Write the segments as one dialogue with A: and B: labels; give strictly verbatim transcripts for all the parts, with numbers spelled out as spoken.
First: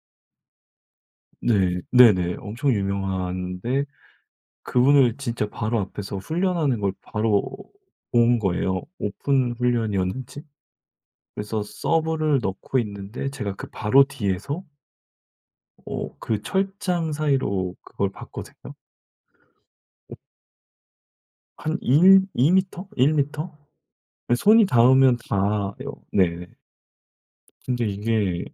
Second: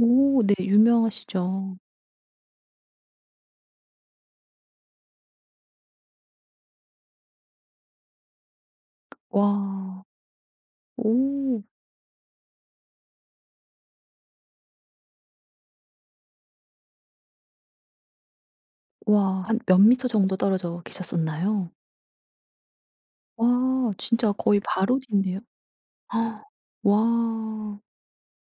A: 오 네. 유명하시죠.
B: 네 네네. 엄청 유명한데 그분을 진짜 바로 앞에서 훈련하는 걸 바로 본 거예요. 오픈
A: 와.
B: 훈련이었는지. 그래서
A: 오.
B: 서브를 넣고 있는데 제가 그 바로 뒤에서 어 그 철장 사이로 그걸 봤거든요.
A: 와 한 몇 미터
B: 어.
A: 정도 떨어져 계셨었나요?
B: 한 일 이 미터 일 미터?
A: 아 진짜
B: 이
A: 거의
B: 손이
A: 바로
B: 닿으면
A: 뒨데요.
B: 닿아요. 네.
A: 와.
B: 근데 이게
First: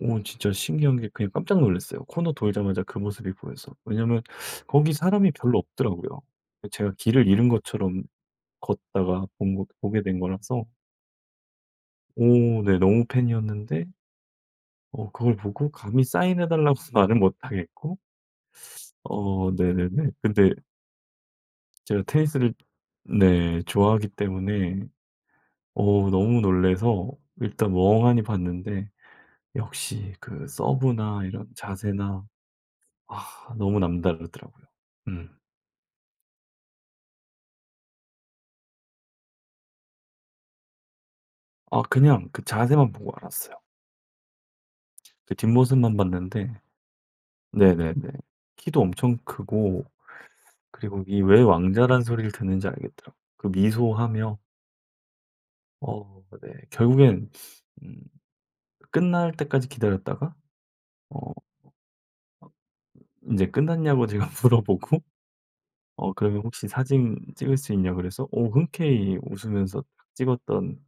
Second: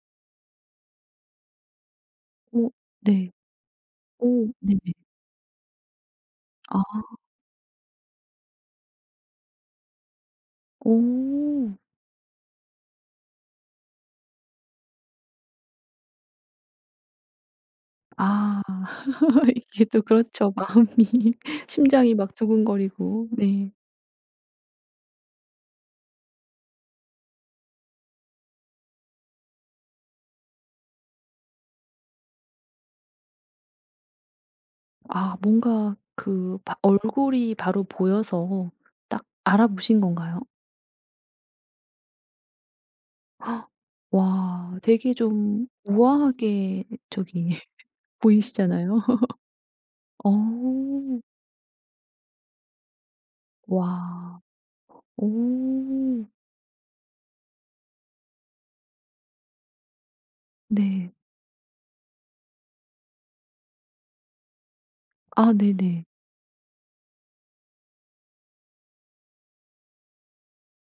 B: 어 진짜 신기한 게 그냥 깜짝 놀랐어요. 코너
A: 어
B: 돌자마자 그
A: 네.
B: 모습이 보여서. 왜냐면
A: 어
B: 거기
A: 네네.
B: 사람이 별로 없더라고요. 그 제가
A: 아.
B: 길을 잃은 것처럼 걷다가 본 거 보게 된 거라서.
A: 어.
B: 오 네 너무 팬이었는데 어 그걸 보고 감히 사인해 달라고 말은 못 하겠고.
A: 아.
B: 어
A: 이게 또
B: 네네네. 근데
A: 그렇죠 마음이.
B: 제가
A: 심장이 막
B: 테니스를
A: 두근거리고.
B: 네
A: 네.
B: 좋아하기 때문에 어 너무 놀래서 일단 멍하니 봤는데 역시 그 서브나 이런 자세나 아 너무 남다르더라고요.
A: 아
B: 음.
A: 뭔가 그 바 얼굴이 바로 보여서 딱 알아보신 건가요?
B: 아 그냥 그 자세만 보고 알았어요.
A: 와 되게
B: 그
A: 좀
B: 뒷모습만 봤는데
A: 우아하게 저기
B: 네네네 키도
A: 보이시잖아요.
B: 엄청 크고
A: 어.
B: 그리고 이 왜 왕자라는 소리를 듣는지 알겠더라고 그 미소하며.
A: 와.
B: 어
A: 오.
B: 네. 결국엔 음 끝날 때까지 기다렸다가
A: 네.
B: 어 인제 끝났냐고 제가 물어보고
A: 아 네네.
B: 어 그러면 혹시 사진 찍을 수 있냐 그래서 어 흔쾌히 웃으면서 막 찍었던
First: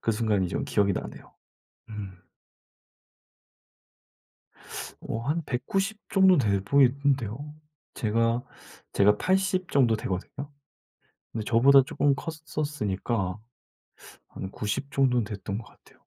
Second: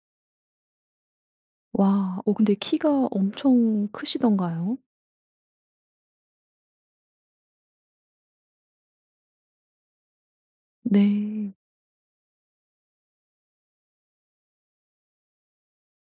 B: 그 순간이 좀 기억이 나네요. 음.
A: 와 어 근데 키가 엄청 크시던가요?
B: 어 한 백구십 정도 돼 보이던데요. 제가 제가 팔십 정도 되거든요. 근데
A: 네.
B: 저보다 쪼끔 컸었으니까 한 구십 정도는 됐던 것 같아요.